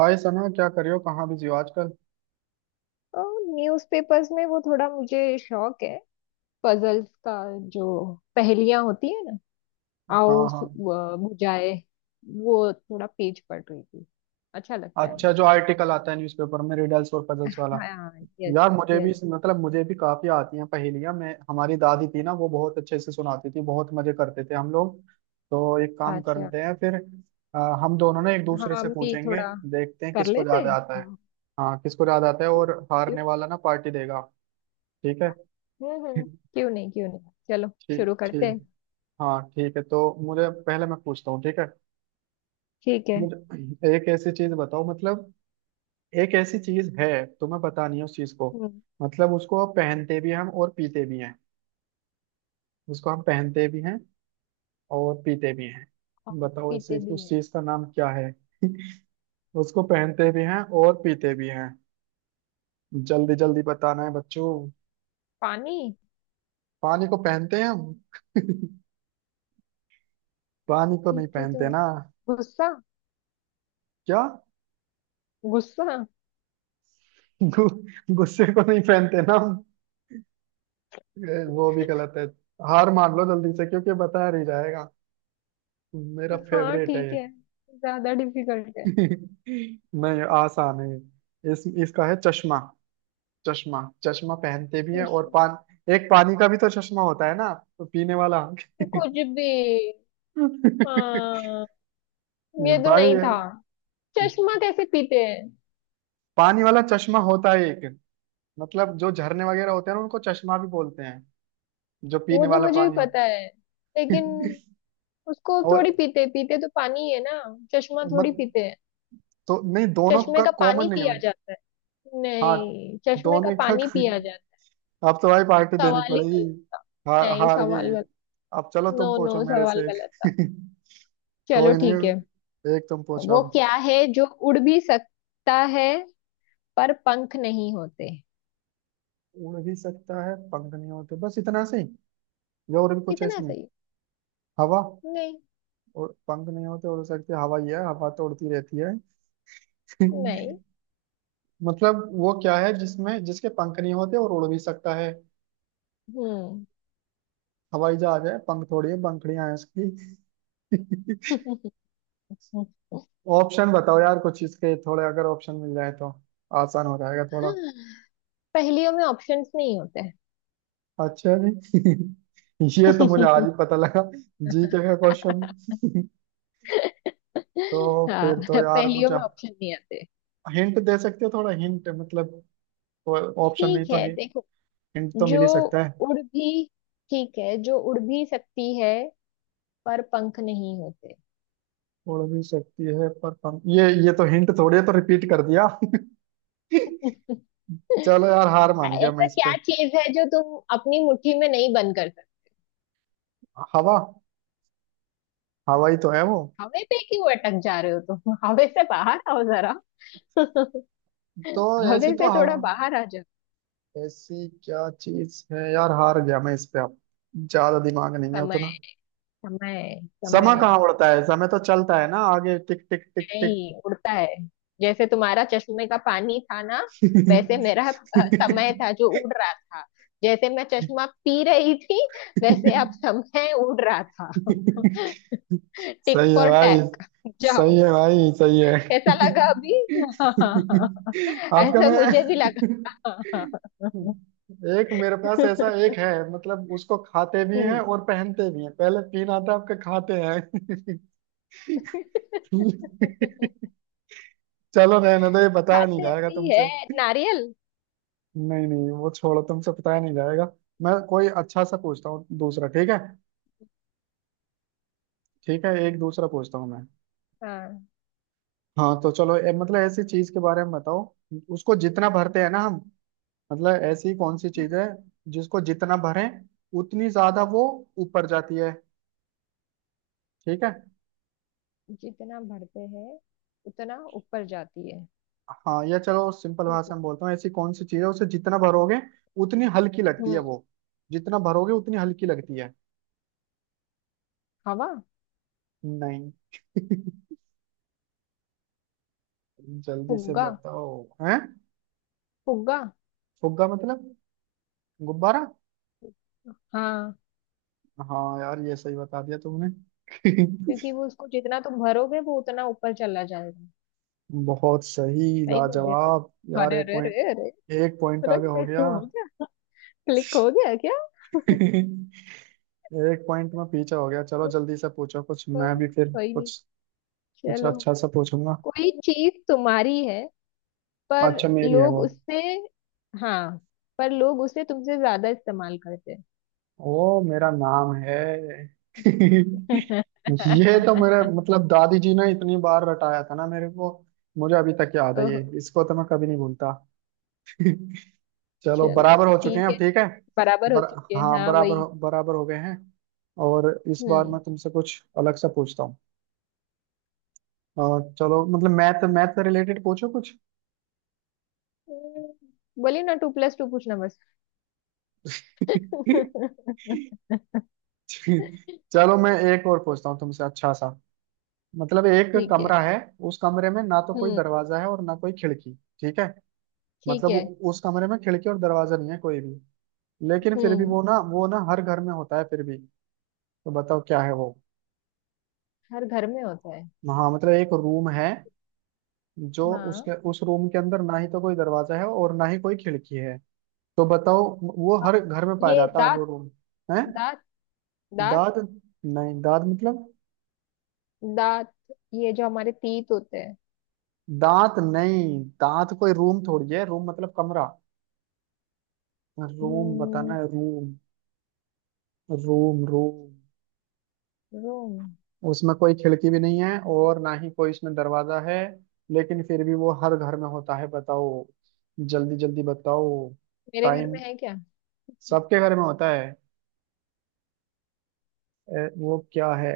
हाय सना, क्या कर रहे हो? कहाँ बिजी हो आजकल? न्यूज़पेपर्स में वो थोड़ा मुझे शौक है पजल्स का। जो पहेलियां होती है ना, आओ हाँ हाँ। बुझाए। वो थोड़ा पेज पढ़ रही थी। अच्छा लगता है अच्छा, जो मुझे। आर्टिकल आता है न्यूज़पेपर में रिडल्स और पजल्स वाला। हाँ। यस। यार मुझे भी, यस। मतलब मुझे भी काफी आती हैं पहेलियां। मैं, हमारी दादी थी ना, वो बहुत अच्छे से सुनाती थी। बहुत मजे करते थे हम लोग। तो एक काम अच्छा, करते हैं फिर। अ, हम दोनों ना एक दूसरे से हम भी पूछेंगे। थोड़ा देखते हैं कर किसको लेते ज्यादा हैं। आता है। हाँ। हाँ, किसको ज्यादा आता है, और क्यों। हारने वाला ना पार्टी देगा। ठीक है। हम्म। क्यों नहीं क्यों नहीं, चलो ठीक शुरू करते ठीक। हैं। हाँ ठीक है, तो मुझे पहले, मैं पूछता हूँ, ठीक है। ठीक है। मुझे एक ऐसी चीज बताओ, मतलब एक ऐसी चीज है, तुम्हें पता नहीं है उस चीज को। हम्म। मतलब उसको आप पहनते भी हैं हम, और पीते भी हैं। उसको हम पहनते भी हैं और पीते भी हैं। और बताओ ऐसी पीते भी उस है। चीज का नाम क्या है। उसको पहनते भी हैं और पीते भी हैं। जल्दी जल्दी बताना है बच्चों। पानी। पानी को पहनते हैं हम? पानी को नहीं पीते तो पहनते है। ना। गुस्सा। क्या? गुस्सा। गु, गुस्से को नहीं पहनते ना हम। वो भी गलत है। हार मान लो जल्दी से, क्योंकि बता नहीं जाएगा। मेरा हाँ फेवरेट है ठीक ये। है। ज्यादा डिफिकल्ट है। नहीं, आसान है ये। इस इसका है चश्मा। चश्मा। चश्मा पहनते भी है और चश्मा। पान। एक पानी का भी तो चश्मा होता है ना, तो पीने वाला। ये कुछ भी। हाँ, ये तो भाई नहीं ये था। चश्मा कैसे पीते हैं? पानी वाला चश्मा होता है एक। मतलब जो झरने वगैरह होते हैं ना उनको चश्मा भी बोलते हैं, जो वो पीने तो वाला मुझे भी पानी पता होता है, लेकिन है। उसको और थोड़ी पीते पीते तो पानी ही है ना। चश्मा थोड़ी मत, पीते हैं। तो नहीं, दोनों चश्मे का का कॉमन पानी नहीं पिया है? जाता है? हाँ, नहीं, चश्मे का दोनों का। पानी पिया जाता अब तो भाई पार्टी है? देनी सवाल ही पड़ेगी। गलत था। हार नहीं, हार गई। सवाल गलत। अब चलो तुम नो पूछो नो, मेरे सवाल से गलत था। एक। चलो कोई ठीक है। नहीं, एक तुम पूछो वो अब। क्या है जो उड़ भी सकता है पर पंख नहीं होते? उड़ भी सकता है, पंख नहीं होते, बस इतना से ही या और भी कुछ है कितना इसमें? सही। हवा। नहीं। और पंख नहीं होते उड़ सकती है, हवा ही है, हवा तो उड़ती रहती है। नहीं। मतलब वो क्या है जिसमें, जिसके पंख नहीं होते और उड़ भी सकता है। हम्म। हवाई जहाज है? पंख थोड़ी है, पंखड़ियां हैं उसकी। ऑप्शन बताओ यार कुछ इसके, थोड़े अगर ऑप्शन मिल जाए तो आसान हो जाएगा थोड़ा। पहेलियों में ऑप्शंस नहीं होते हैं। अच्छा जी। ये तो मुझे आज ही पता लगा, जी के का क्वेश्चन। तो हाँ, फिर तो यार पहेलियों मुझे में ऑप्शन नहीं आते। हिंट दे सकते हो, थोड़ा हिंट, मतलब ऑप्शन नहीं ठीक तो है हिंट देखो, तो मिल जो ही सकता है। उड़ भी, ठीक है, जो उड़ भी सकती है पर पंख नहीं होते। उड़ भी सकती है पर कम, ये तो हिंट थोड़ी है, तो रिपीट कर दिया। चलो यार हार मान गया मैं ऐसा इस क्या पे। चीज है जो तुम अपनी मुट्ठी में नहीं बंद कर सकते? हवा। हवा ही तो है वो। हवे पे क्यों अटक जा रहे हो तुम? हवे से बाहर आओ जरा। तो ऐसी हवे तो से थोड़ा हवा, बाहर आ जाओ। ऐसी क्या चीज है यार, हार गया मैं इस पे अब। ज्यादा दिमाग नहीं है समय उतना। समय। समय समय कहाँ उड़ता है, समय तो चलता है ना आगे, टिक टिक टिक टिक। नहीं उड़ता है। जैसे तुम्हारा चश्मे का पानी था ना, वैसे मेरा समय था जो उड़ रहा था। जैसे मैं चश्मा पी रही थी, वैसे अब समय उड़ रहा था। टिक सही है फॉर भाई। टैक। सही जाओ। है भाई सही है। कैसा लगा अभी? आपका ऐसा मैं। मुझे भी लगा। एक मेरे पास ऐसा एक है, मतलब उसको खाते भी हैं हम्म। और पहनते भी हैं, पहले तीन आता आपके खाते हैं। चलो रहने दो, ये बताया नहीं खाते जाएगा भी है। तुमसे। नारियल। नहीं नहीं, वो छोड़ो, तुमसे बताया नहीं जाएगा। मैं कोई अच्छा सा पूछता हूँ दूसरा, ठीक है। ठीक है, एक दूसरा पूछता हूँ मैं। हाँ। हाँ तो चलो, मतलब ऐसी चीज के बारे में बताओ, उसको जितना भरते हैं ना हम, मतलब ऐसी कौन सी चीज हम्म। है जिसको जितना भरें उतनी ज्यादा वो ऊपर जाती है। ठीक है। जितना भरते हैं उतना ऊपर जाती है। हाँ, या चलो सिंपल ठीक भाषा है। में बोलता हूँ। ऐसी कौन सी चीज है उसे जितना भरोगे उतनी हल्की लगती है हम्म। वो। जितना भरोगे उतनी हल्की लगती है। हवा। नहीं। जल्दी से फुग्गा। बताओ। हैं? फुग्गा। फुग्गा मतलब गुब्बारा? हाँ, हाँ यार, ये सही बता दिया तुमने। क्योंकि वो उसको जितना तुम भरोगे वो उतना ऊपर चला जाएगा। बहुत सही, सही बोल दिया लाजवाब ना? यार। अरे एक अरे पॉइंट, अरे अरे। एक पॉइंट अरे आगे हो मेरे, गया। हो गया। क्लिक हो गया क्या? एक पॉइंट में पीछे हो गया। चलो जल्दी से पूछो कुछ, हाँ, मैं भी फिर कोई नहीं। कुछ, कुछ चलो। अच्छा सा पूछूंगा। कोई चीज तुम्हारी है पर अच्छा मेरी है लोग वो? उससे, हाँ, पर लोग उसे तुमसे ज्यादा इस्तेमाल करते हैं। ओ, मेरा नाम है। ये तो मेरे मतलब दादी जी ने इतनी बार रटाया था ना मेरे को, मुझे अभी तक याद है ओह। ये, इसको तो मैं कभी नहीं भूलता। चलो चलो बराबर हो चुके ठीक हैं है, अब, ठीक है। बराबर हो बर, चुके हैं हाँ हाँ वही। बराबर हो गए हैं। और इस बार हम्म। मैं तुमसे कुछ अलग सा पूछता हूँ। चलो मतलब मैथ, मैथ से रिलेटेड पूछो कुछ। बोलिए ना, टू प्लस टू पूछना बस। चलो मैं एक और पूछता हूँ तुमसे अच्छा सा। मतलब एक ठीक है। कमरा है, उस कमरे में ना तो कोई हम्म। दरवाजा है और ना कोई खिड़की, ठीक है। ठीक मतलब है। उस कमरे में खिड़की और दरवाजा नहीं है कोई भी, लेकिन फिर भी हम्म। वो ना, वो ना हर घर में होता है फिर भी। तो बताओ क्या है वो। हर घर में होता है। हाँ मतलब एक रूम है, जो हाँ। उसके उस रूम के अंदर ना ही तो कोई दरवाजा है और ना ही कोई खिड़की है। तो बताओ, वो आ, हर घर में पाया ये जाता है दांत। वो रूम। है? दांत। दांत। दांत? नहीं, दांत मतलब? दांत। ये जो हमारे तीत होते हैं। दांत नहीं, दांत कोई रूम थोड़ी है, रूम मतलब कमरा। रूम बताना हम्म। है, रूम। Room, room. रूम। उसमें कोई खिड़की भी नहीं है और ना ही कोई इसमें दरवाजा है, लेकिन फिर भी वो हर घर में होता है। बताओ, जल्दी जल्दी बताओ। मेरे घर में टाइम? है क्या? सबके घर में होता है। वो क्या है,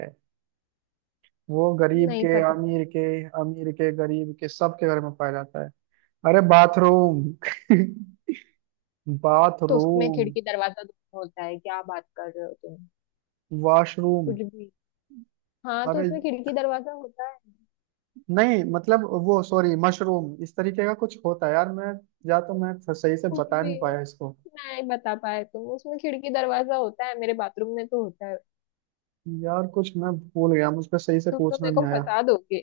वो गरीब नहीं के पता। अमीर के, अमीर के गरीब के सबके घर में पाया जाता है। अरे बाथरूम। तो उसमें बाथरूम, खिड़की दरवाजा दोनों होता है, क्या बात कर रहे हो तुम? वॉशरूम। कुछ भी। हाँ तो अरे उसमें खिड़की दरवाजा होता है। नहीं, मतलब वो, सॉरी, मशरूम इस तरीके का कुछ होता है यार, मैं, या तो मैं सही से कुछ बता नहीं भी। पाया इसको। नहीं बता पाए तुम, उसमें खिड़की दरवाजा होता है, मेरे बाथरूम में तो होता है। यार कुछ मैं भूल गया, मुझ पे सही से तुम तो पूछना मेरे नहीं को आया। फंसा दोगे।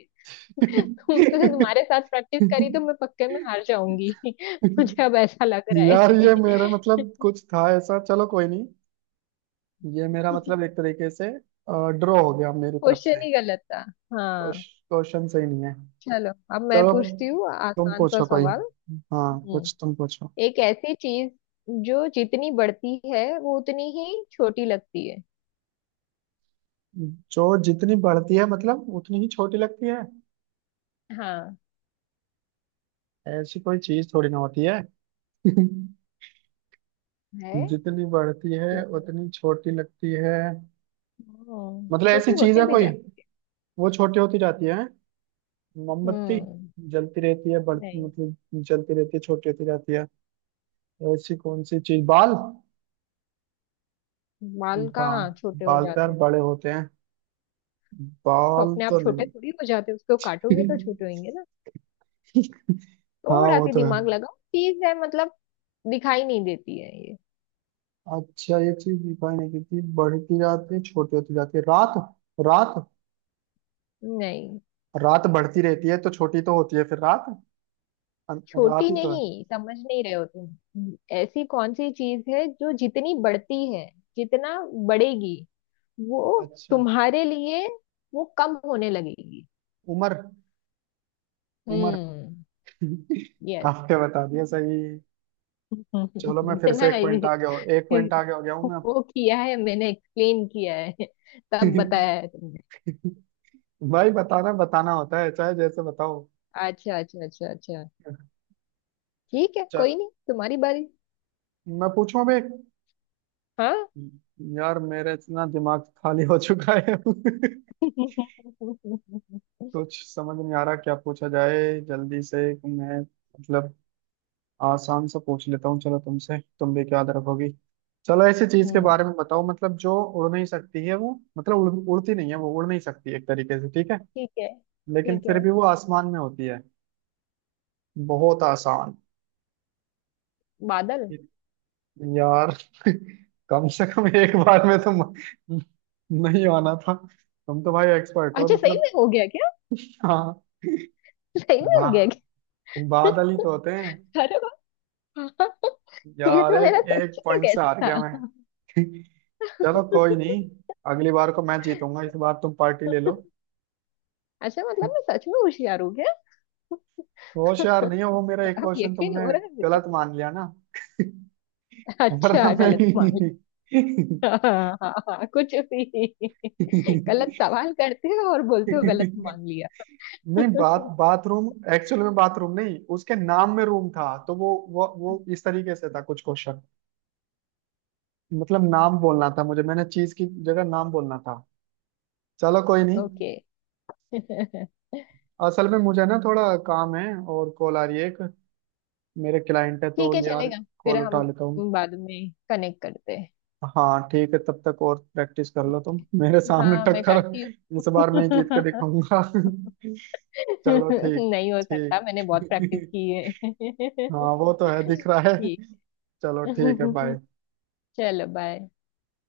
तुम तुमसे तुम्हारे साथ प्रैक्टिस करी तो मैं पक्के में हार जाऊंगी। मुझे अब ऐसा लग रहा यार ये मेरा है। मतलब कुछ था ऐसा, चलो कोई नहीं। ये मेरा मतलब एक तरीके से ड्रॉ हो गया मेरी तरफ क्वेश्चन से। ही गलत था। हाँ। क्वेश्चन सही नहीं है। चलो, अब मैं चलो पूछती हूँ तुम आसान सा पूछो कोई। सवाल। हाँ कुछ हम्म। तुम पूछो। एक ऐसी चीज जो जितनी बढ़ती है वो उतनी ही छोटी लगती है। जो जितनी बढ़ती है मतलब उतनी ही छोटी लगती है? हाँ। ऐसी कोई चीज थोड़ी ना होती है। है। जितनी बढ़ती है क्यों। उतनी छोटी लगती है? मतलब ऐसी छोटी चीज होते है भी कोई, जाते। वो छोटी होती जाती है। मोमबत्ती? हम्म। जलती रहती है, बढ़ती नहीं। मतलब जलती रहती है, छोटी होती जाती है। ऐसी कौन सी चीज, बाल? बाल बा, कहाँ छोटे हो बाल तो यार जाते हैं? बड़े होते हैं, तो बाल अपने आप तो छोटे थोड़ी हो जाते हैं, उसको काटोगे नहीं। तो छोटे होंगे ना। हाँ थोड़ा वो सी तो है। दिमाग लगाओ, चीज है मतलब। दिखाई नहीं देती है ये। अच्छा ये चीज दिखाई नहीं देती, बढ़ती जाती है, छोटी होती जाती है। रात? रात, नहीं। रात बढ़ती रहती है तो छोटी तो होती है फिर रात, रात छोटी ही तो है। नहीं, समझ नहीं रहे हो तुम। ऐसी कौन सी चीज है जो जितनी बढ़ती है, जितना बढ़ेगी वो अच्छा, तुम्हारे लिए वो कम होने लगेगी। उम्र? उम्र। हम्म। यस। आपने बता दिया सही। चलो मैं फिर इतना से एक पॉइंट है- आगे हो, एक पॉइंट आगे हो गया हूँ मैं अब। वो किया है, मैंने एक्सप्लेन किया है, तब बताया है तुमने। भाई बताना बताना होता है चाहे जैसे बताओ। अच्छा अच्छा अच्छा अच्छा। ठीक है, चा, कोई नहीं, तुम्हारी बारी। मैं पूछूं अबे। हाँ। यार मेरे इतना दिमाग खाली हो चुका है। कुछ समझ नहीं आ रहा क्या पूछा जाए जल्दी से। मैं मतलब, आसान सा पूछ लेता हूँ चलो, तुमसे तुम भी क्या रखोगी। चलो ऐसी चीज के हम्म। बारे में बताओ, मतलब जो उड़ नहीं सकती है वो, मतलब उड़ती नहीं है वो, उड़ नहीं सकती एक तरीके से, ठीक है। ठीक है। लेकिन ठीक फिर है। भी वो आसमान में होती है। बहुत आसान। बादल। यार। कम से कम एक बार में तो नहीं आना था। तुम तो भाई एक्सपर्ट हो अच्छा, सही मतलब। में हो गया क्या? हाँ। सही में बा, हो गया क्या? बादल ही तो होते हैं। अरे वाह। ये यार तो एक मेरा सच एक का पॉइंट से guess हार गया मैं। था। चलो कोई नहीं, अगली बार को मैं जीतूंगा, इस बार तुम पार्टी ले लो। अच्छा, मतलब मैं सच में होशियार हूँ क्या? होशियार नहीं हो, वो मेरा एक अब क्वेश्चन यकीन तुमने हो रहा है गलत मुझे। मान लिया ना, वरना अच्छा गलत मान मैं। लिया। हाँ हाँ हाँ, कुछ भी। गलत सवाल करते हो और बोलते हो गलत मान लिया। नहीं बात बाथरूम, एक्चुअल में बाथरूम नहीं, उसके नाम में रूम था, तो वो इस तरीके से था कुछ क्वेश्चन। मतलब नाम बोलना था मुझे, मैंने चीज की जगह नाम बोलना था। चलो कोई नहीं। ओके। ठीक असल में मुझे ना थोड़ा काम है, और कॉल आ रही है एक, मेरे क्लाइंट है तो है, यार, चलेगा। फिर कॉल उठा हम लेता हूँ। बाद में कनेक्ट करते हाँ ठीक है, तब तक और प्रैक्टिस कर हैं। लो तुम, मेरे सामने हाँ मैं टक्कर। करती इस हूँ। बार मैं ही जीत के दिखाऊंगा। चलो ठीक, नहीं हो सकता, मैंने बहुत प्रैक्टिस ठीक। की है। हाँ वो तो है, दिख रहा है। ठीक। चलो ठीक है, बाय। चलो बाय।